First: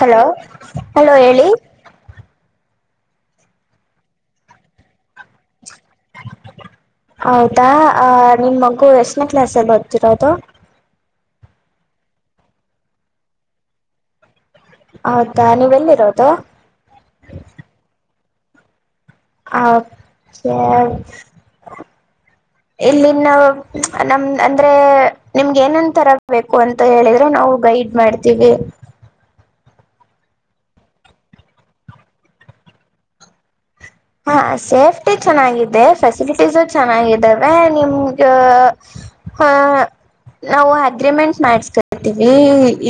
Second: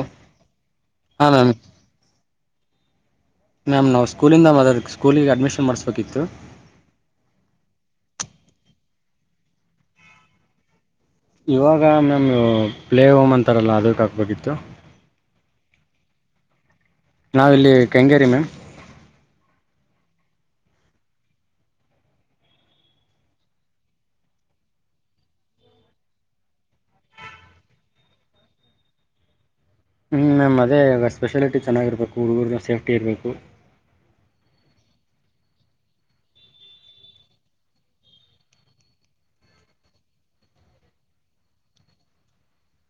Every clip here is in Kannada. ಹಲೋ ಹಲೋ ಹಾಂ ಹೇಳಿ ಮ್ಯಾಮ್ ಮ್ಯಾಮ್ ನಾವು ಸ್ಕೂಲಿಂದ ಮದದ ಸ್ಕೂಲಿಗೆ ಅಡ್ಮಿಷನ್ ಮಾಡಿಸ್ಬೇಕಿತ್ತು ಹೌದಾ ನಿಮ್ಮ ಮಗು ಎಷ್ಟನೇ ಕ್ಲಾಸಲ್ಲಿ ಬರ್ತಿರೋ ಅದು ಇವಾಗ ಮ್ಯಾಮ್ ಪ್ಲೇ ಹೋಮ್ ಅಂತಾರಲ್ಲ ಅದಕ್ಕೆ ಹಕ್ಬೇಕಿತ್ತು ಹೌದಾ ನೀವೆ ಎಲ್ಲಿರೋದು ನಾವಿಲ್ಲಿ ಕಂಗೇರಿ ಮ್ಯಾಮ್ ಅ ಇಲ್ಲಿ ನ ನಮ ಅಂದ್ರೆ ನಿಮ್ಗೆ ಏನನ್ ತರ ಬು ಅಂತ ಹೇಳಿದ್ರೆ ನಾವು ಗೈಡ್ ಮಾಡ್ತೀವಿ [unintelligible] ಹ್ಞೂ ಮ್ಯಾಮ್ ಅದೇ ಇವಾಗ ಸ್ಪೆಷಾಲಿಟಿ ಚೆನ್ನಾಗಿರಬೇಕು ಹುಡುಗರು ಜ ಸೇಫ್ಟಿ ಇರಬೇಕು ಹಾ ಸೇಫ್ಟಿ ಚೆನ್ನಾಗಿದೆ ಫೆಸಿಲಿಟೀಸ ಚೆನ್ನಾಗಿದ್ದಾವೆ ನಿಮ್ಗ ಹಾ ನಾವು ಅಗ್ರಿಮೆಂಟ್ ಮಾಡಸ್ಕತೀವಿ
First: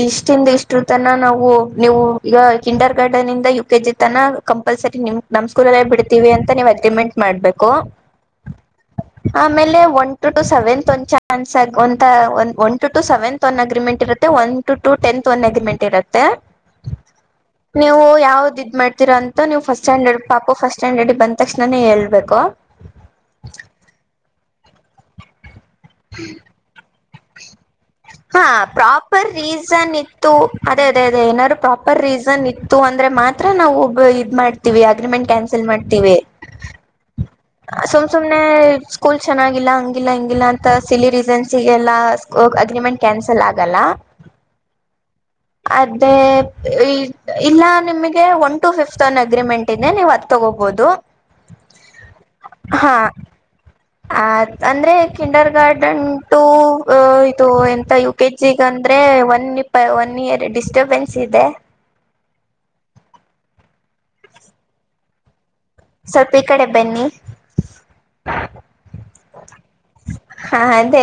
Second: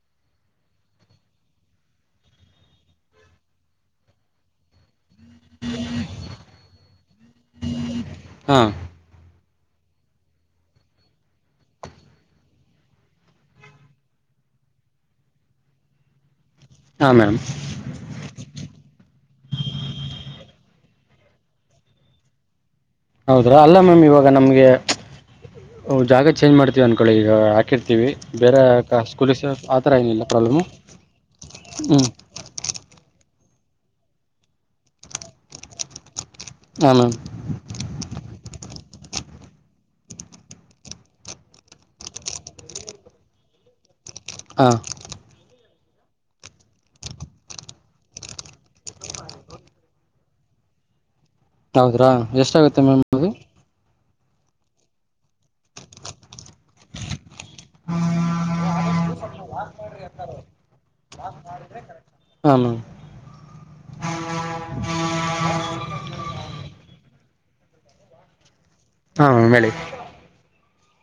ಇಷ್ಟಿಂದ ಇಷ್ಟರು ತನ ನಾವು ನೀವು ಈಗ ಕಿಂಡರ್ ಗಾರ್ಡನ್ ಇಂದ ಯು ಕೆ ಜಿ ತನ ಕಂಪಲ್ಸರಿ ನಿಮ್ ನಮ್ಮ್ ಸ್ಕೂಲ್ ಬಿ ಅಂತ ನೀವು್ ಅಕಮೆಂಟ್ ಮಾಡ್ಬೇಕು ಹಾ ಆಮೇಲೆ ಒನ್ ಟು ಟು ಸೆವೆನ್ತ್ ಒಂದು ಚಾನ್ಸ್ ಆಗ ಒ ಒ ಒನ್ ಟು ಟ ಸೆವೆಂತ್ ಒ ಅಗ್ರಿಮೆಂಟ್ ಇರುತ್ತೆ one to to tenth one agreement ಇರುತ್ತೆ ಹಾಂ ಮ್ಯಾಮ್ ನೀವು ಯಾವ್ದ ಇದ್ ಮಾಡ್ತೀರಾ ಅಂತ ನೀವು ಫಸ್ಟ್ ಸ್ಟ್ಯಾಂಡರ್ಡ್ ಪಾಪ ಫಸ್ಟ್ ಸ್ಟ್ಯಾಂಡ್ಡಿ ಬಂದ ತಕ್ಷಣಾನೇ ಹೇಳ್ಬೇಕು ಹೌದ್ರಾ ಅಲ್ಲ ಮ್ಯಾಮ್ ಇವಾಗ ನಮ್ಗೆ ಜಾಗ ಚೇಂಜ್ ಮಾಡ್ತೀವಿ ಅನ್ಕೊಳ್ಳಿ ಈಗ ಹಾಕಿರ್ತಿೀವಿ ಹಾ ಬೇರೆ ಪ್ರಾಪರ್ ಸ್ಕೂಲ ಆತರ ರೀಸನ್ ಏನಿಲ್ಲ ಇತ್ತು ಪ್ರಾಬ್ಲಮು ಅದೇ ಅದೇ ಅದೇ ಏನಾದ್ರು ಹ್ಞೂ ಪ್ರಾಪರ್ ರೀಸನ್ ಇತ್ತು ಅಂದ್ರೆ ಮಾ ಹತ್ರ ನಾವು ಒಬ್ಬ ಇದ್ ಮಾಡ್ತೀವಿ ಅಗ್ರಿಮೆಂಟ್ ಕ್ಯಾನ್ಸಲ್ ಮಾಡ್ತೀವಿ ಹಾಂ ಮ್ಯಾಮ್ ಸುಮ ಸುಮನೆ ಸ್ಕೂಲ್ ಚೆನ್ನಾಗಿಲ್ಲ ಹಂಗಿಲ್ಲ ಹಿಂಗಿಲ್ಲ ಅಂತ ಸಿಲ್ಲಿ ರೀಸನ್ಸ್ಲ್ಲಾ ಅಗ್ರಿಮೆಂಟ್ ಕ್ಯಾನ್ಸಲ್ ಆಗಲ್ಲ ಹಾ ಅದೇ ಇಲ್ಲ ನಿಮಗೆ one to fifth one agreement ಇದೆ ನೀವು ಅದೇ ತಗೋಬಹುದು ತಗೋ ಹೋಗ್ಬೋದು ಹೌದ್ರಾ ಎಷ್ಟಾಗುತ್ತೆ ಮೇಮ್ಿ ಅದು ಅ ಅಂದ್ರೆ ಕಿಂಡರ್ ಗಾರ್ಡನ್ ಟು ಅ ಇದು ಎಂತ ಯು ಕೆ ಜಿಗ ಅಂದ್ರೆ ಒನ್ ಇಯರ್ ಡಿಸ್ಟರ್ಬೆನ್ಸ್ ಇದೆ ಹಾಂ ಮ್ಯಾಮ್ ಸ್ವಲ್ಪ ಈ ಕಡೆ ಬನ್ನಿ ಹಾ ಬೆಳಿ ಹಾ ಅಂದೆ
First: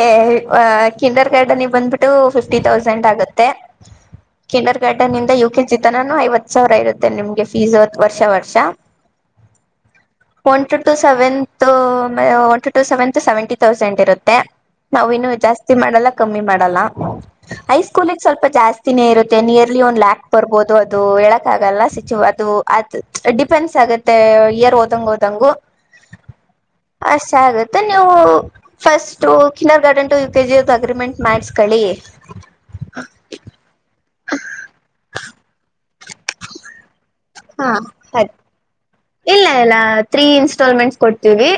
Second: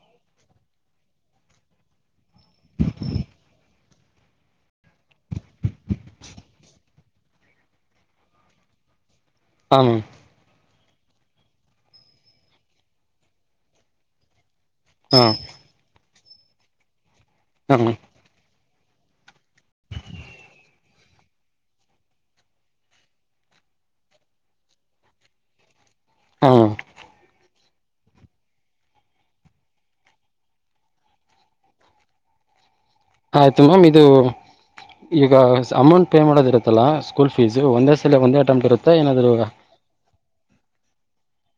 ಕಿಂಡರ್ ಗಾರ್ಡನ್ಿಗೆ ಬಂದ್ಬಿಟ್ಟು ಫಿಫ್ಟಿ ತೌಸಂಡ್ ಆಗುತ್ತೆ ಕಿನ್ನರ್ ಗಾರ್ಡನ್ ಇಂದ ಯು ಕೆ ಜಿತನಾನು ಐವತ್ ಸಾವಿರ ಇರುತ್ತೆ ನಿಮ್ಗೆ ಫೀಸ್ ವರ್ಷ ವರ್ಷ ಹ ಒ ಟ seventh one to seventh seventy thousand ಇರುತ್ತೆ ನಾವಿನ್ನು ಹಾಂ ಜಾಸ್ತಿ ಮಾಡಲ್ಲ ಕಮ್ಮಿ ಮಾಡಲ್ಲ ಹಾಂ ಮ್ಯಾಮ್ ಹೈಸ್ಕೂಗ್ ಸ್ವಲ್ಪ ಜಾಸ್ತಿ ಿನ ಇರುತ್ತೆ ನಿಯರ್ಲಿ ಒಂದು್ ಲ್ಾಕ್ ಬರ್ಬೋದು ಅದು ಹೇಳಕ್ಗಲ್ಲ ಸಿಚ ಅದು ಅದು ಡಿಪೆಂಡಸ್ ಗೆ ಇಯರ್ ಓದಂಗ ಹಓದಂಗ ಹಾಂ ಮ್ಯಾಮ್ ಅಷ್ಟ್ ಆಗುತ್ತೆ ನೀವು first kindergarten to U KG agreement ಮಾಡಸ್ಕಳಿ ಆಯ್ತು ಮ್ಯಾಮ್ ಇದು ಈಗ ಅಮೌಂಟ್ ಪೇ ಮಾಡೋದ್ ಇರುತ್ತಲ್ಲ ಸ್ಕೂಲ್ಫೀಸ್ ಹಾ ಒಂದ ಸಲ ಸರಿ ಒಂದೇ ಅಟೆಂಟ್ ಇರು ಇಲ್ಲ ಇಲ್ಲ ತ್ರೀ ಇನ್ಸ್ಟಾಲ್ಮೆಂಟ್ಸ್ ಕೊಡ್ತೀವಿ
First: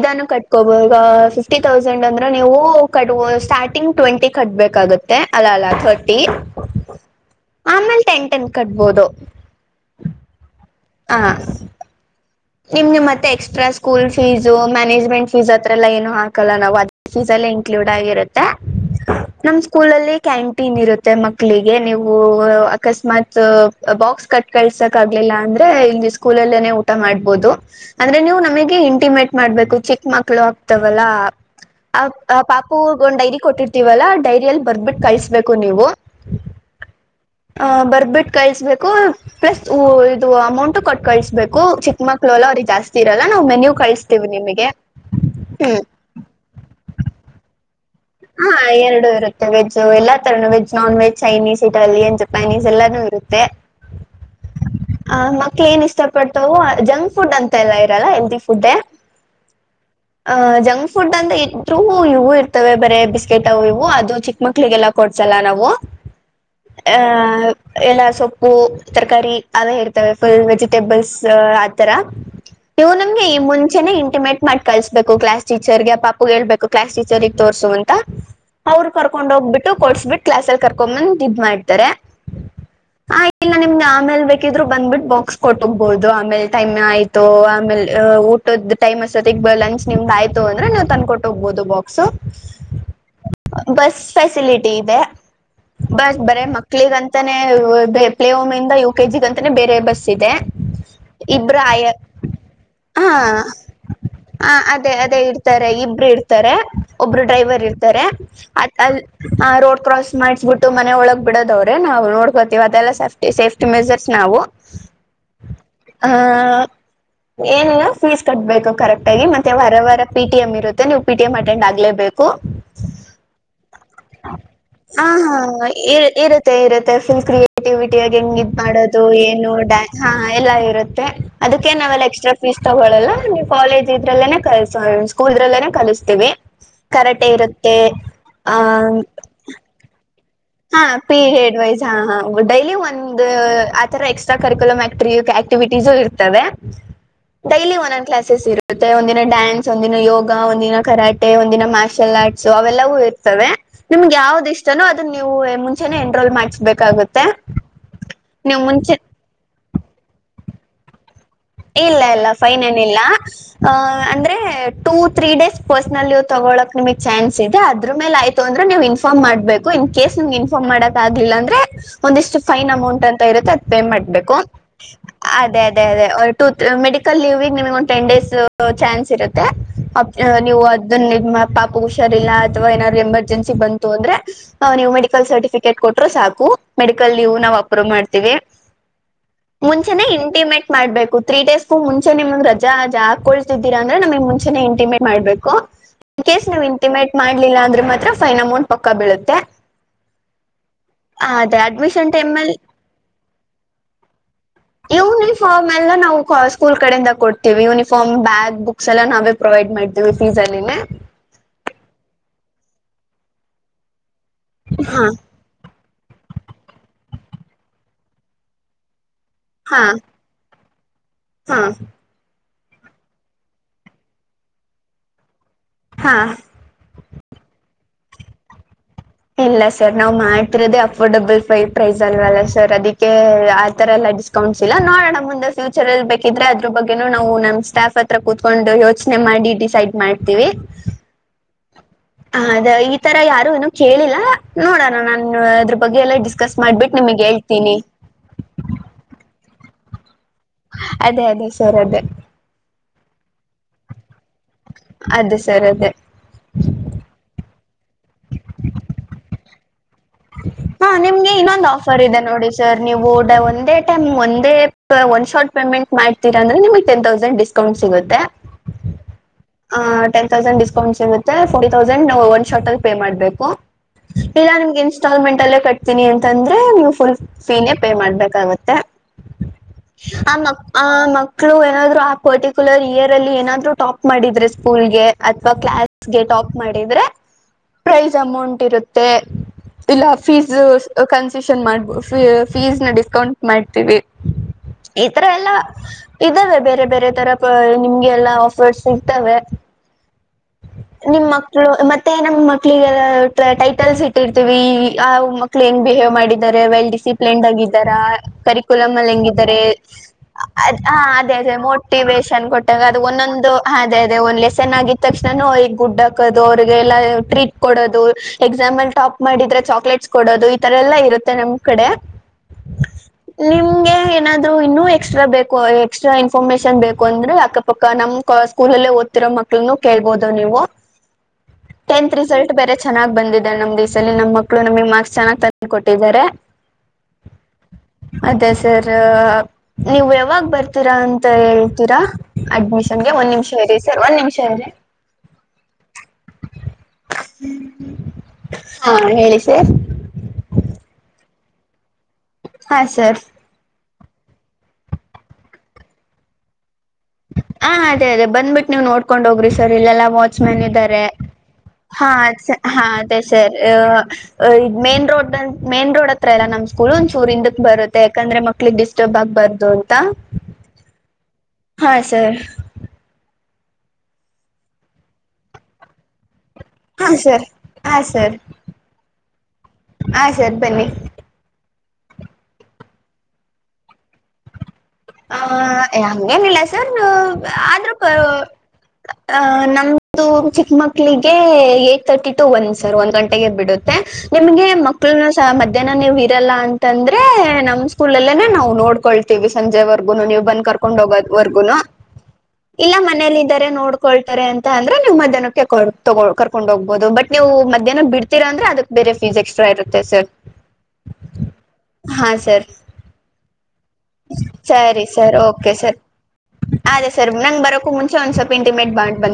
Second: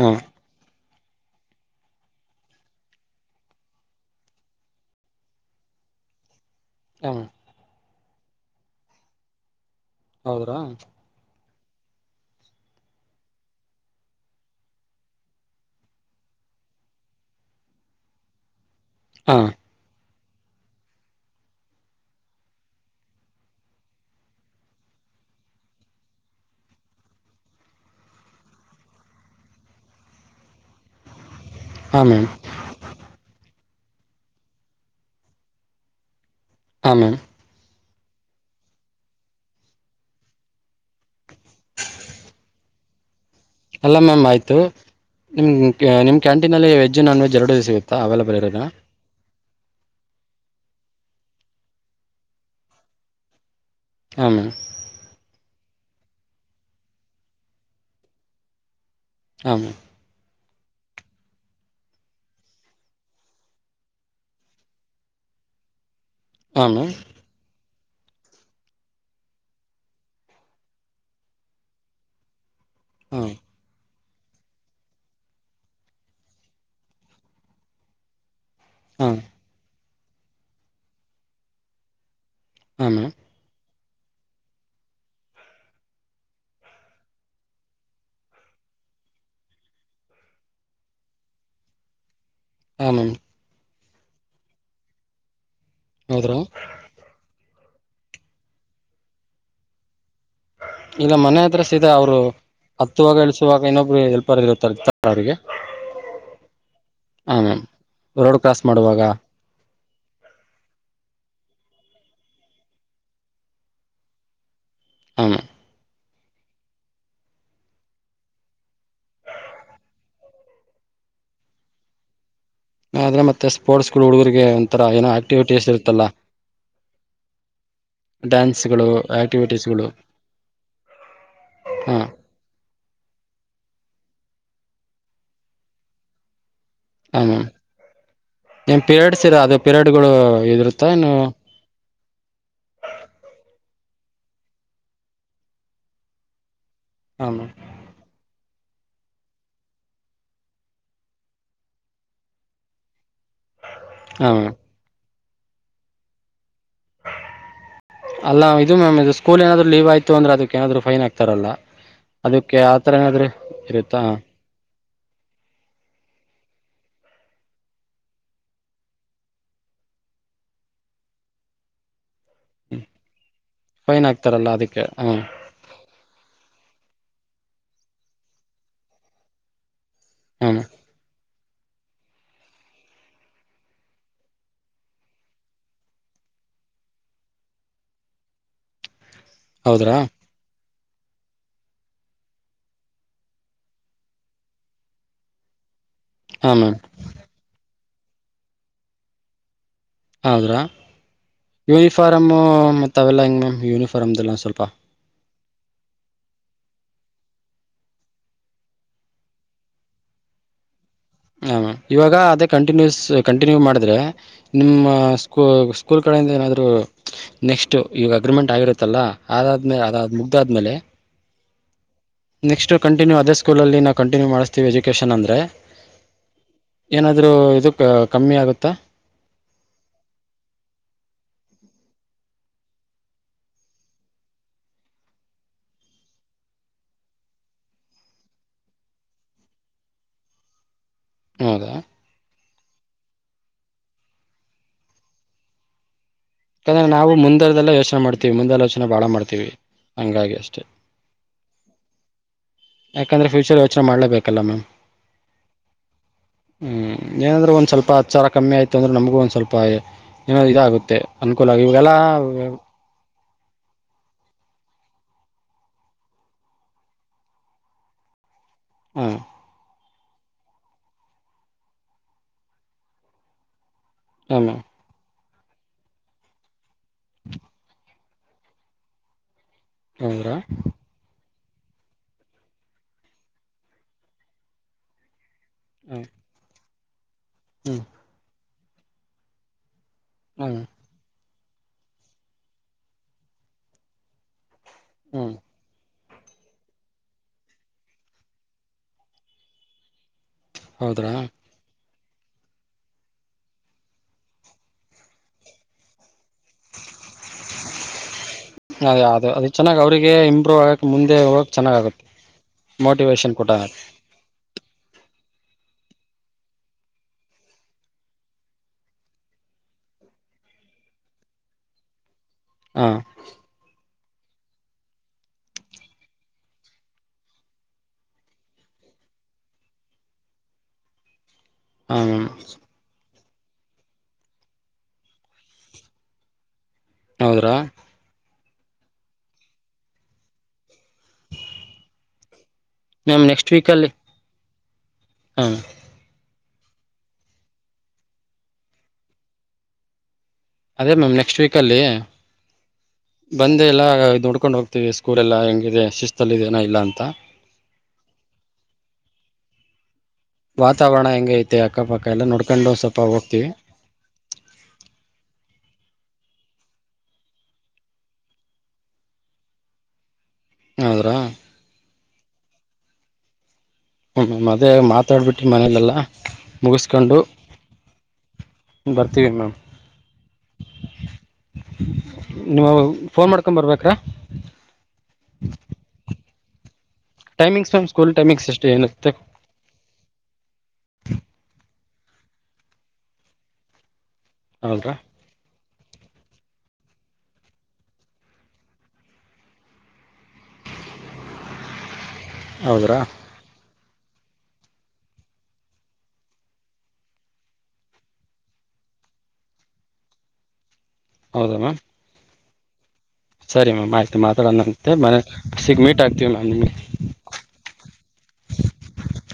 ಹಾಂ ಕಟ್ಕೋಬಹು ಫಿಫ್ಟಿ ತೌಸಂಡ್ ಅಂದ್ರೆ ನೀವು ಕ ಸ್ಟಾರ್ಟಿಂಗ್ ಟ್ವೆಂಟಿ ಕಟ್ಬೇಕಾಗುತ್ತೆ ಅಲ್ಲ ಅ ಕಟ್ಟಿ ಹ್ಮ ಆಮೇಲೆ ಟೆನ್ ಟೆನ್ ಕಟ್ಬೋದು ಹೌದ್ರಾ ಹ ನಿಮ್ ನಿ ಮತ್ತೆ extra school fees management fees ಹತ್ರ ಎಲ್ಲ ಏನು ಹಾಕಲ್ಲ ನಾವು ಅದ ೀಸ್ ಇನ್ಕ್ಲೂಡ್ ಆಗಿರುತ್ತೆ ಹಾಂ ನಮ್ ಸ್ಕೂಲಲ್ಲಿ ಕ್ಯಾಂಟೀನ್ ಇರುತ್ತೆ ಮಕ್ಳಿಗೆ ನೀವು ಅಕಸ್ಮಾತ್ ಬಾಕ್ಸ್ ಕಟ್ ಕಳ್ಸಕ್ ಆಗ್ಲಿಲ ಇಲ್ಲ ಅಂದ್ರೆ ಇಲ್ಲಿ ಸ್ಕೂಲ್ಲ್ಲೇೇ ಊಟ ಮಾಡ ಆಬಹುದು ಅಂದ್ರೆ ನೀವು ನಮಗೆ ಇಂಟಿಮೇಟ್ ಮಾಡ್ಬೇಕು ಚಿಕ್ಕ ಮಕ್ಳು ಆಗ್ತವಲ್ಲಾ ಹಾಂ ಮ್ಯಾಮ್ ಆ ಪಾಪುಗ್ ಒಂದ್ ಡೈರಿ ಕೊಟ್ಟಿರ್ತೀವಲ್ಲಾ ಆಯ್ತಾ ಡೈರಿಯಲ್ಲಿ ಬರ್ಬಿಟ್ಟು ಕಳ್ಸ್ಬೇಕು ನೀವು ಹ ಮೇ ಬರ್ಬಿಟ್ಟ ಕಳ್ಬೇಕು ಪ್ಲಸ್ ಇದು ಅಮೌಂಟ್ ಕೊಟ್ಟು ಕಳುಸ್ಬೇಕು ಚಿಕ್ ಕ್ಳ ಎಲ್ಲ ಅವರಿಗೆ ಜಾಸ್ತಿ ಏರಲಾ ಅಲ್ಲ ಮ್ಯಾಮ್ ಆಯ್ತು ನಿಮ್ ಹ್ಮ್ ನಿಮ್ ಕ್ಯಾಂಟೀನ್ಲ್ಲಿ ವೆಜ್ ನಾನ್ ವೆಜ್ ಎರಡು ಸಿಗು ಅ ಅವೈಲಬಲ್ ಹಾ ಎರಡು ಇರುತ್ತೆ ವೆಜ್ ಎಲ್ಲಾ ತರನೂ veg non veg Chinese Italian Japanese ಎಲ್ಲಾನು ಇರುತ್ತೆ ಹ ಮಾಮ್ ಕ್ಲೀನ್ ಇಷ್ಟ ಪಟ್ಟತವು ಜಂಕ್ ಫುಡ್ ಅಂತ ಎಲ್ಲಾ ಇರಲ್ಲ ಹೆಲ್ದಿ ಫುಡೇ ಹ ಮಾಮ್ ಅಹ ಜಂಕ್ ಫುಡ್ ಅಂತ ಇಟ್ರು ಇವು ಇರ್ತವೆ ಬರೆ ಬಿಸ್ಕೆಟ್ ಅವು ಇವು ಅದು ಚಿಕ್ಕ ಮಕ್ಳಿಗೆಲ್ಲ ಕೊಡ್ಸಲ್ಲ ನಾವು ಮ್ಯಾಮ್ ಹಾಂ ಮ್ಯಾಮ್ ಆ ಎಲ್ಲ ಸೊಪ್ಪು ತರಕಾರಿ ಅವು ಇರ್ತವೆ ಫುಲ್ ವೆಜಿಟೇಬಲ್ಸ್ ಆತರ ನೀವು ನಮ್ಗೆ ಹಾಂ ಈ ಮುಂಚೆನೆ ಇಂಟಿಮೇಟ್ ಮಾಡಿ ಕಳ್ಸ್ಬೇಕು ಕ್ಲಾಸ್ ಟೀಚರ್ಗೆ ಪಾಪು ಹೇಳ್ಬೇಕು ಕ್ಲಾಸ್ ಟೀಚರ್ರಿಗೆ ತೋರ್ಸು ಅಂತ ಅವರು ಹಾಂ ಕರ್ಕೊಂಡ್ ಹೋಗ್ಬಿಟ್ಟು ಕೊಡ್ಸ್ಬಿಟ್ಟು ಕ್ಲಾಸ್ ಅಲ್ಲಿ ಕರ್ಕೊಂಡ ಬಂದ್ ಇದ್ ಮಾಡ್ತಾರೆ ಹಾಂ ಮ್ಯಾಮ್ ಹ ಇಲ್ಲ ನಿಮ್ದ ಆಮೇಲೆ ಬೇಕಿದ್ರು ಬಂದ್ಬಿಟ್ಟು ಬಾಕ್ಸ್ ಕೊಟ್ಟ ಹೋಗ್ಬಹುದು ಆಮೇಲೆ ಟೈಮ್ ಆಯ್ತು ಆಮೇಲೆ ಊಟದ ಟೈಮ್ ಮತಿಗ್ ಲಂಚ್ಮ್ದ ಆಯ್ತ ಅ್ರೆ ನೀವು ತಂದುಕೊಂಡಟ್ಟ ಹೋಗ್ಬಹ ಬಕ್ಸ್ ಹ ಬಸ್ ಫೆಸಿಲಿಟಿ ಇದೆ ಬಸ್ ಹೌದ್ರಾ ಬರ ಮಕ್ಕಳಿಗಂತಾನೇ ಪ್ಲೇ ಹೋಮ್ ಇಂದ ಯು ಕೆಜಿಗಂತಾನೇ ಬೇರೆ ಬಸ್ ಇದೆ ಇಲ್ಲ ಮನೆ ಇಬ್ರು ಹತ್ರ ಸದ ಆಯ ಅವರು ಹಾ ಹತ್ತುವಾಗ ಇಳಿಸುವಾಗ ಇನ್ನೊಬ್ರು ಹೆಲ್ಪರ್ ಹ ಅದೇ ಇರುತ್ತಾರೆ ಅದೇ ಅವರಿಗೆ ಇರ್ತಾರೆ ಇಬ್ರು ಇರ್ತಾರೆ ಒಬ್ರು ಹಾಂ ಡ್ರೈವರ್ ಮ್ಯಾಮ್ ಇರ್ತಾರೆ ರೋಡ್ ಕ್ರಾಸ್ ಮಾಡುವಾಗ ಅ ರೋಡ್ ಕ್ರಾಸ್ ಮಾಡಸ್ಬಿಟ್ಟು ಮನೆ ಒಳಗ್ ಬಿಡ ್ರೆ ನಾವು ನೋಡ್ಕೋತೀವಿ ಅದೆಲ್ಲ ಸೇಫ್ಟಿ ಸೇಫ್ಟಿ ಮೆಜರ್ಸ್ ನಾವು ಆಮ ಹ ಏನಿಲ್ಲ ಫೀಸ್ ಕಟ್ಬೇಕು ಕರೆಕ್ಟ್ ಆಗ ಮತ್ತೆ ವ ವಾರ ಪಿಟಿ ಎಂ ಇರುತ್ತೆ ನೀವು ಪಿಟಿ ಎಂ ೆಂಡ್ ಆಗ್ಲೇಬೇಕು ಆದ್ರೆ ಮತ್ತೆ ಸ್ಪೋರ್ಟ್ಸ್ಗಳು ಹುಡುಗರಿಗೆ ಒಂಥರ ಹ ಏನೋ ಹಾ ಆಕ್ಟಿವಿಟೀಸ್ ಇ ಇರುತ್ತಲ್ಲ ಇರುತ್ತೆ ಇರುತ್ತೆ ಫುಲ್ ಕ್ರಿಯೇಟಿವಿಟಿ ಆಾಗಿ ಹೆಂಗ ಡ್ಯಾನ್ಸ್ಗಳು ಮಾಡದು ಏನು ಆಕ್ಟಿವಿಟೀಸ್ಗಳು ಡಾನ್ ಹಾ ಎಲ್ಲಾ ಇರುತ್ತೆ ಅದಕ್ಕೆ ಹಾ ನಾವೆಲ್ಲ ಎಕ್ಸ್ಟ್ರಾ ಫೀಸ್ ತಗೊಳ್ಳಳಲ್ಲ ನೀ್ ಕಾಲೇಜ್ ಲ್ಲ ಕ ಸ್ಕೂಲ್್ರಲ್ಲೇ ಕಲಿಸತೀವಿ ಕರಟೆ ಇರುತ್ತೆ ಆ ಪಿರೇಡ್ಸ್ ಇರ ಅದೇ ಪಿರೇಡ್ ಗಳು ಹಾ ಪೀರಿಯಡ್ ವೈಸ್ ಹಾ ಹ ಡೈಲಿ ಒಂದು ಆ ತರ ಎಕ್ಸ್ಟ್ರ ಕರಿಕುಲಮಂ ಆಕ್ಟ ಆಕ್ಟಿವಿಟೀಸ್ು ಇರ್ತದೆ ಹಾ ma'am daily one on classes ಇರು ಮತ್ತೆ ಒಂದಿನ ಡ್ಯಾನ್ಸ್ ಒಂದಿನ ಯೋಗ ಒಂದಿನ ಕರಾಟೆ ಒಂದಿನ ಮಾರ್ಷಲ್ ಆರ್ಟ್ಸ್ ಅವೆಲ್ಲವ ಇರುತ್ತೆ ನಿಮ್ಗೆ ಹಾ ಯಾವ್ದ ಮ್ಯಾಮ್ ಇಷ್ಟನೋ ಅದನ್ನ ನೀವು ಮುಂಚೆನೆೇ ಎನ್ರೋಲ್ ಮಾಡಸ್ಬೇಕು ಅಲ್ಲ ಇದು ಮುಂಚೆ ಮ್ಯಾಮ್ ಇದು ಸ್ಕೂಲ್ ಏನಾದ್ರು ಲವ ಆಯ್ತು ಅಂದ್ರೆ ಅದಕ್ ಏನಾದ್ರು ಫೈನ್ ಆತು ಇಲ್ಲ ಇಲ್ಲ ಫೈನ್ ಏನಲ್ಲ ಅ ಇರುತ್ತಾ ಅಂದ್ರೆ ಟೂ ತ್ರ ಡೇಸ್ ಪರ್ಸ್ನಲ್್ ತಗೊಳಕ್ ನಿಮಗ್ ಚಾನ್ಸ್ ಇದೆ ಅದ್ರ ಮೇಲೆ ಆಯತು ಅಂದ್ರೆ ನೀವು ಇನ್ಫಾರ್ಮ್ ಮಾಡಬೇಕು ಕೇಸನ್ ಇನ್ಫಾರ್ಮ್ ಮಾಡಕ್ ಆಗ್ಲಿಲ್ಲ ಅಂದ್ರೆ ಒಂದಿಷ್ಟು ಫೈನ್ ಅಮೌಂಟ್ ಅಂತ ಇರುತ್ತೆ ಅದ ಪೇ ಫೈನ್ ಮಾಡ್ಬೇಕು ಹಾಕ್ತಾರಲ್ಲ ಅದಕ್ಕೆ ಹಾ ಹಾ ಅದೇ ಅದೇ ಅದೇ ಮೆಡಿಕಲ್ ಲೀವ್ ನಿಮಗೆ ಒಂದು ಟೆನ್ ಡೇಸ್ ಚಾನ್ಸ್ ಇರುತ್ತೆ ಮ್ಯಾಮ್ ನೀವು ಅದನ್ನ ನಿ ಪಾಪ ಹುಷಾರಿಲ್ಲ ಅಥವಾ ಏನಾದ್ರು ಎಮರ್ಜೆನ್ಸಿ ಬಂತು ಅಂದ್ರೆ ನೀವು ಮೆಡಿಕಲ್ ಸರ್ಟಿಫಿಕೇಟ್ ಕೊಟ್ಟ್ರರು ಸಾಕು ಮೆಡಿಕಲ್ ನೀವು ನಾವವು ಅಪ್ರೂವ್ ಮಾಡ್ತೀವಿ ಈ ಮುಂಚೆನೆ ಇಂಟಿಮೇಟ್ ಮಾಡ್ಬೇಕು ತ್ರೀ ಡೇಸ್ಗೂ ಮುಂಚೆ ನಿಮ ರಜ ಹಾಕೊಳ್ತಿದ್ದೀರಾಂದ್ರ ನಮಗ್ ಮುಂಚೆನೆ ಇಂಟಿಮೆ ಮಾಡ್ಬೇಕು ಕೇಸ್ ಹಾ ನೀ್ ಮ್ಯಾಮ್ ಇಂಟಿಮೇಟ್ ಮಾಡ್ಲಿಲ್ಲ ಆದ್ರೆ ಮಾತ್ರ ಫೈನ್ ಅಮೌಂಟ್ ಪಕ್ಕ ಬೀಳುತ್ತೆ ಹೌದ್ರಾ ಅದೇ ಅಡ್ಮಿಷನ್ ಟೈಮ್ ಯೂನಿಫಾರ್ಮು ಅಲ್ಲಿ ಮತ್ತತ್ ಅವೆಲ್ಲ ಹೆಂಗ್ ಮ್ಯಾಮ್ ಯೂನಿಫಾರ್ಮ್ದಲ್ಲ ಸ್ವಲ್ಪ ಹ ಮೆಲ್ಲ ನಾವು ಸ್ಕೂಲ್ ಕಡೆಯಿಂದ ಕೊಡ್ತೀವಿ ಯೂನಿಫಾರ್ಮ್ ಬ್ಯಾಗ್ ಬುಕ್ಸ್ ಎಲ್ಲ ನಾವೇ ಪ್ರೊವೈಡ್ ಮಾಡ್ತೀವಿ ಫೀಸ್ ಅಲ್ಲಿೇ ಹ ಇವಾಗ ಅದೇ ಕಂಟಿನ್ಯೂಸ್ ಕಂಟಿನ್ಯೂ ಮಾಡಿದ್ರೆ ನಿಮ್ಮ ಹಾ ಸ್ಕೂ ಸ್ಕೂಲ್ ಕಡೆಯಿಂದ ಏನಾದರೂ ನೆಕ್ಸ್ಟು ಈವಾಗ ಅಗ್ರಿಮೆಂಟ್ ಆಗಿರುತ್ತಲ್ಲ ಅಾದ್ಮೇಲೆ ಹಾ ಅದಾದ ಮುಗ್ದಾದ್ಮೇಲೆ ಹಾ ನೆಕ್ಸ್ಟ್ ಕಂಿನ್ಯೂ ಅದ ಸ್ಕೂಲ್ಲಿ ನಾ ಕಂಟಿನ್ಯೂ ಮಾಡ್ತೀವಿ ಎಜುಕೇನ್ಂದ್ರೆ ಹಾ ಏನಾದ್ರರು ಇದು ಕಮ್ಮಿ ಆಗುತ್ತಾ ಇಲ್ಲ ಸರ್ ನಾವ್ ಮಾಡ್ತಿರೋದೇ ಅಫೋರ್ಡೆಬಲ್ೈ ಪ್ರೈಸ್ ಅಲ್ವಲ್ಲ ಸರ್ ಅದಕ್ಕೆ ಆತರ ಎ ಡಿಸ್ಕೌಂಟ್ಸ್ ಇಲ್ಲ ನೋಡೋಣ ಮುಂದ ಫ್ಯೂಚರ್ ಅ ಬೇಕಿದ್ರೆ ಅದ್ರ ಬಗ್ಗೊ ನಾವು ನಮ್ಮ ಸ್ಟಾಫ್ತ್ರ ಕೂತ್ಕೊಂಡು ಯೋಚನೆ ಮಾಡಿ ಡಿಸೈಡ್ ಮಾಡ್ತೀವಿ ಹೌದಾ ಅದ ಈ ತರ ಯಾರು ಏನ ಕೇಳಿಲ್ಲ ನೋಡೋಣ ನಾನು ಅದ್ರ ಬಗ್ಗೆ ಎಲ್ಲ ಡಿಸ್ಕಸ್ ಯಾಕಂದ್ರೆ ಮಾಡ್ಬಿಟ್ಟು ನಾವು ನಿಮಗ್ ಮುಂದೆದೆಲ್ಲ ಹೇಳ್ತೀನಿ ಯೋಚನೆ ಮಾಡ್ತೀವಿ ಮುಂದ ಯೋಚನೆ ಬಾಳ ಮಾಡ್ತೀವಿ ಹಂಗಾಗಿ ಅಷ್ಟೇ ಅದೇ ಅದೇ ಸರ್ ಅದೇ ಯಾಕಂದ್ರೆ ಫ್ಯೂಚರ್ ಯೋಚನೆ ಮಾಡ್ಲೇಬೇಕು ಅದೇ ಸರಿ ಹ್ಮ್ ಏನಂದ್ರೆ ಒಂದ್ ಸ್ವಲ್ಪ ಹತ್ತು ಸಾವಿರ ಕಮ್ಮಿ ಆಯ್ತು ಅಂದ್ರೆ ನಮ್ಗೂ ಒಂದ್ ಸ್ವಲ್ಪ ಏನೋ ಇದ ಆಗುತ್ತೆ ನಿಮಗೆ ಇನ್ನೊಂದು ಆಫರ್ ಇದೆ ನೋಡಿ ಸರ್ ನೀವು ಒಂದೇ ಟೈಮ್ ಒಂದೇ ಒನ್ ಶಾರ್ಟ್ ಪೇಮೆಂಟ್ ಮಾಡ್ತೀರ ಅಂದ್ರೆ ನಿಮ್ಗ್ ಟೆನ್ ತೌಸಂಡ್ ಡಿಸ್ಕೌಂಟ್ ಸಿಗುತ್ತೆ ಹ್ಮ ಆ ಟೆನ್ ತೌಸಂಡ್ ಡ್ಕೌಂಟ್ ಸಿಗುತ್ತೆ ಫೋರ್ಟಿ ತೌಸಂಡ್ ಒಂದು ಶಾರ್ಟ ಅಲ್ಲಿ ಪೇ ಮಾಡ್ಬೇಕು ಹ ಇಲ್ಲ ಮ್ಯಾಮ್ ನಿಮ್ಗೆ ಇನ್ ಇನ್ಸ್ಟಾಲ್ಮೆಂಟ್ ಅಲ್ಲೇ ಕಟ್ತೀನಿ ಅಂತಂದ್ರೆ ನೀವು ಫುಲ್ ಫೀನೇ ಪೇ ಮಾಡ್ಬೇಕಾಗತ್ತೆ ಹೌದ್ರಾ [unintelligible] ಮಕ್ಕಳು ಏನಾದ್ರು ಆ ಪರ್ಟಿಕ್ಯುಲರ್ ಇಯರ್ ಅಲ್ಲಿ ಏನಾದ್ರು ಟಾಪ್ ಮಾಡಿದ್ರೆ ಸ್ಕೂಲ್ಗೆ ಅಥವಾ ಹ್ಮ್ ಕ್ಲಾಸ್ಗೆ ಟಾಪ್ ಮಾಡಿದ್ರೆ ಹ್ಮ್ ಪ್ರೈಸ್ ಅಮೌಂಟ್ ಇರುತ್ತೆ ಇಲ್ಲ ಫೀಸ್ ಹ್ಮ್ ಕನ್ಸೆಷನ್ ಮಾಡು ಫೀಸ್ ನ ಡಿಸ್ಕೌಂಟ್ ಮಾಡ್ತೀವಿ ಈ ತರ ಹ್ಮ್ ಎಲ್ಲ ಇದಾವೆ ಬೇರೆ ಬೇರೆ ತರ ನಿಮ್ಗೆ ಎಲ್ಲಾ ಆಫರ್ಸ್ ಸಿಗ್ತವೆ ಹೌದ್ರಾ ನಿಮ್ಮ ಮಕ್ಳು ಮತ್ತೆ ನಿ ಮ್ಮ್ ಮಕ್ಳಿಗೆಲ್ಲ ಟೈಟಲ್ಸ್ ಇಟ್ಟಿರ್ತೀವಿ ಆ ಮಕ್ಳ ಎಂಗೆ ಬಿಹೇವ್ ಮಾಡಿದ್ ವಲ್ ಡಿಸಿಪ್ನ್ ಆಗಿ ಇದರ ಕರಿಕ್ಯುಲ್ ಅದ ಅಲ್ಲಿ ಅದು ಅದು ಹೆಂಗಿದ್ದಾರೆ ಚೆನ್ನಾಗ್ ಅವ್ರಿಗೆ ಇಂಪ್ರೂವ್ ಆಗಕ್ ಹ ಮುಂದೆ ಹೋಗಕ್ ಅದೇ ಚೆನ್ನಾಗ್ ಆಗುತ್ತೆ ಮೋಟಿವೇೇಶನ್ ಕೊಟ್ಟಾಗ ಅದು ಮೋಟಿವೇಶನ್ ಒಂದೊಂದು ಕೊಟ್ಟ ಅದೇ ಅದೇ ಒಂದು ತಕ್ಷಣ ಈಗ ಗುಡ್ ಹಾಕೋದು ಅವರಿಗೆಲ್ಲ ಟ್ರೀಟ್ ಕೊಡೋದು ಎಕ್ಸಾಮಲ್ಲಿ ಟಾಪ್ ಮಾಡಿದ್ರೆ ಚಾಕ್ಲೇಟ್ ಕೊಡೋದು ಈ ತರ ಎಲ್ಲ ಇರುತ್ತೆ ನಮ್ ಕಡೆ ಹಾ ನಿಮ್ಗೆ ಏನಾದ್ರೂ ಇನ್ನೂ ಎಕ್ಸ್ಟ್ರಾ ಇನ್ಫಾರ್ಮಶನ್ ಬೇಕಾದರೆ ಅಕ್ಕ ಪಕ್ಕಾ ನಮ್ಮ ಸ್ಕೂಲ್ ಅಲ್ಲೇ ಓದು ಮಕ್ಕಳ ಕೇೇಳಬಹದು ನೀವು ಹ ಟೆಂತ್ ಮ್ಯಾಮ್ ರಿಸಲ್ಟ್ ಬೇರೆ ಚೆನ್ನಾಗಿ ಬಂದಿದೆ ನಮ್ದು ಈ ಸಲಿ ನಮ್ಮ್ ಮಕ್ಳು ನಮಗೆ ಮಾರ್ಕ್ಸ್ ಚೆನ್ನಾಗಿ ತಂದು ಕೊಟ್ಟಿದ್ದಾರೆ ಹೌದ್ರಾ ಅದೇ ಸರ್ ನೀವು ಯಾವಾಗ ಬರ್ತೀರಾ ಅಂತ ಹೇಳ್ತೀರಾ ಅಡ್ಮಿಷನ್ಗೆ ಒಂದ್ ನಿಮಿಷ ಇರಿ ಸರ್ ಒಂದ್ ನಿಮಿಷ ಇರಿ ಹ್ಮ್ ಹಾ ಹೇಳಿ ಸರ್ ಅದೇ ಮ್ಯಾಮ್ ನೆಕ್ಸ್ಟ್ ವೀಕ್ ಅಲ್ಲಿ ಹಾ ಸರ್ ಅದೇ ನೋಡಿಕೊಂಡು ಹೋಗ್ತಿವಿ ಸ್ಕೂಲ್ ಎಲ್ಲಾ ಶಿಸ್ತು ಅಲ್ಲಿ ಇದೇನ ಇಲ್ಲಾ ಅಂತ ಹಾ ಅದೇ ಅದೇ ಬಂದ್ಬಿಟ್ಟು ನೀವ್ ನೋಡ್ಕೊಂಡ್ ಹೋಗ್ರಿ ಸರ್ ಇಲ್ಲೆಲ್ಲಾ ವಾಚ್ ಮ್ಯಾನ್ ಇದ್ದಾರೆ ವಾತಾವರಣ ಹೆಂಗ ಐತೆ ಅಕ್ಕಪಕ್ಕ ಹಾ ಎಲ್ಲ ನೋಡ್ಕೊಂಡು ಹಾ ಸ್ವಲ್ಪ ಅದೇ ಹೋಗ್ತೀವಿ ಸರ್ ಮೇನ್ ರೋಡ್ ಅ ಮೇನ್ ರೋಡ್ ಹತ್ರ ಎಲ್ಲ ನಮ್ ಸ್ಕೂಲ್ ಒಂದ್ ಚೂರು ಇಂದಕ್ಕೆ ಬರುತ್ತೆ ಯಾಕಂದ್ರೆ ಮಕ್ಳಿಗೆ ಡಿಸ್ಟರ್ಬ್ ಆಗ್ಬಾರ್ದು ಅಂತ ಹೌದಾ ರ ಹಾ ಸರ್ ಹ್ಮ್ ಮ್ಯಾಮ್ ಮಾತಾಡ್ಬಿಟ್ಟಿ ಮನೇಲೆೆಲ್ಲಾ ಹಾ ಸರ್ ಹಾ ಸರ್ ಬರ್ತೀವಿ ಮ್ಯಾಮ್ ಆ ಸರ್ ಬನ್ನಿ ನೀವು ಫೋನ್ ಮಾಡ್ಕೊಂಡ ಬರ್ಬೇಕ್ರಾ ಹ ಅಂಗೇನಿಲ್ಲ sir timings ma'am school timings ಏನು ಹಾ ನಮ್ದು ಚಿಕ್ಕಮಕ್ಳಿಗೆ [unintelligible] ಸರ್ ಒಂದ್ ಗಂಟೆಗೆ ಬಿಡುತ್ತೆ ನಿಮಗೆ ಹೌದ್ರಾ ಮಕ್ಕಳನ ಸಹ ಮಧ್ಯಾಹ್ನ ನೀವು ಇರಲ್ಲ ಅಂತಂದ್ರೆ ನಮ್ ಸ್ಕೂಲ್ ಅಲ್ಲೇನೆ ನಾವು ನೋಡ್ಕೊಳ್ತೀವಿ ಸಂಜೆರ್ವಗು ನೀವು ಬಂದ್ ಕರ್ಕೊಂಡ್ ಹೋಗೋದವರ್ಗುನು ಇಲ್ಲ ಹೌದ್ರಾ ಮನೇಲಿ ಇದಾರೆ ನೋಡ್ ನೋಡಿಕೊಳ್ಳುತ್ತಾರೆ ಅಂತ ಅಂದ್ರೆ ನೀವು ಮಧ್ಯಾಹ್ನಕ್ಕೆ ಕರ್ಕೊಂಡು ಹೋಗ್ಬಹುದು ಬಟ್ ನೀವು ಮಧ್ಯಾಹ್ನಕ್ ಬಿಡ್ತೀರ ಅಂದ್ರೆ ಅದಕ್ ಫೀಸ್ ಎಕ್ಸ್ಟ್ರಾ ಇರುತ್ತೆ ಸರ್ ಹೌದ ಮ್ಯಾಮ್ ಹಾ‌ ಸರ್ ಸರಿ ಮ್ಯಾಮ್ ಆಯಿತು ಮಾತಾಡೋಣಂತೆ ಸರಿ ಮನೆ ಸರ್ ಓಕೆ ಸಿಗ್ ಸರ್ ಮೀಟ್ ಆಗ್ತೀವಿ ಮ್ಯಾಮ್ ನಿಮಗೆ ಅದೇ ಸರ್ ನಂ ಬರೋಕೂ ಮುಂಚೆ ಒಂದ್ ಸ್ವಲ್ಪ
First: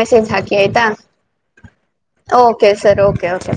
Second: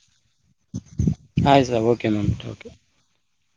ಮೆಸೇಜ್ ಹಾಕಿ ಆಯ್ತು sir okay ma'am sir okay okay okay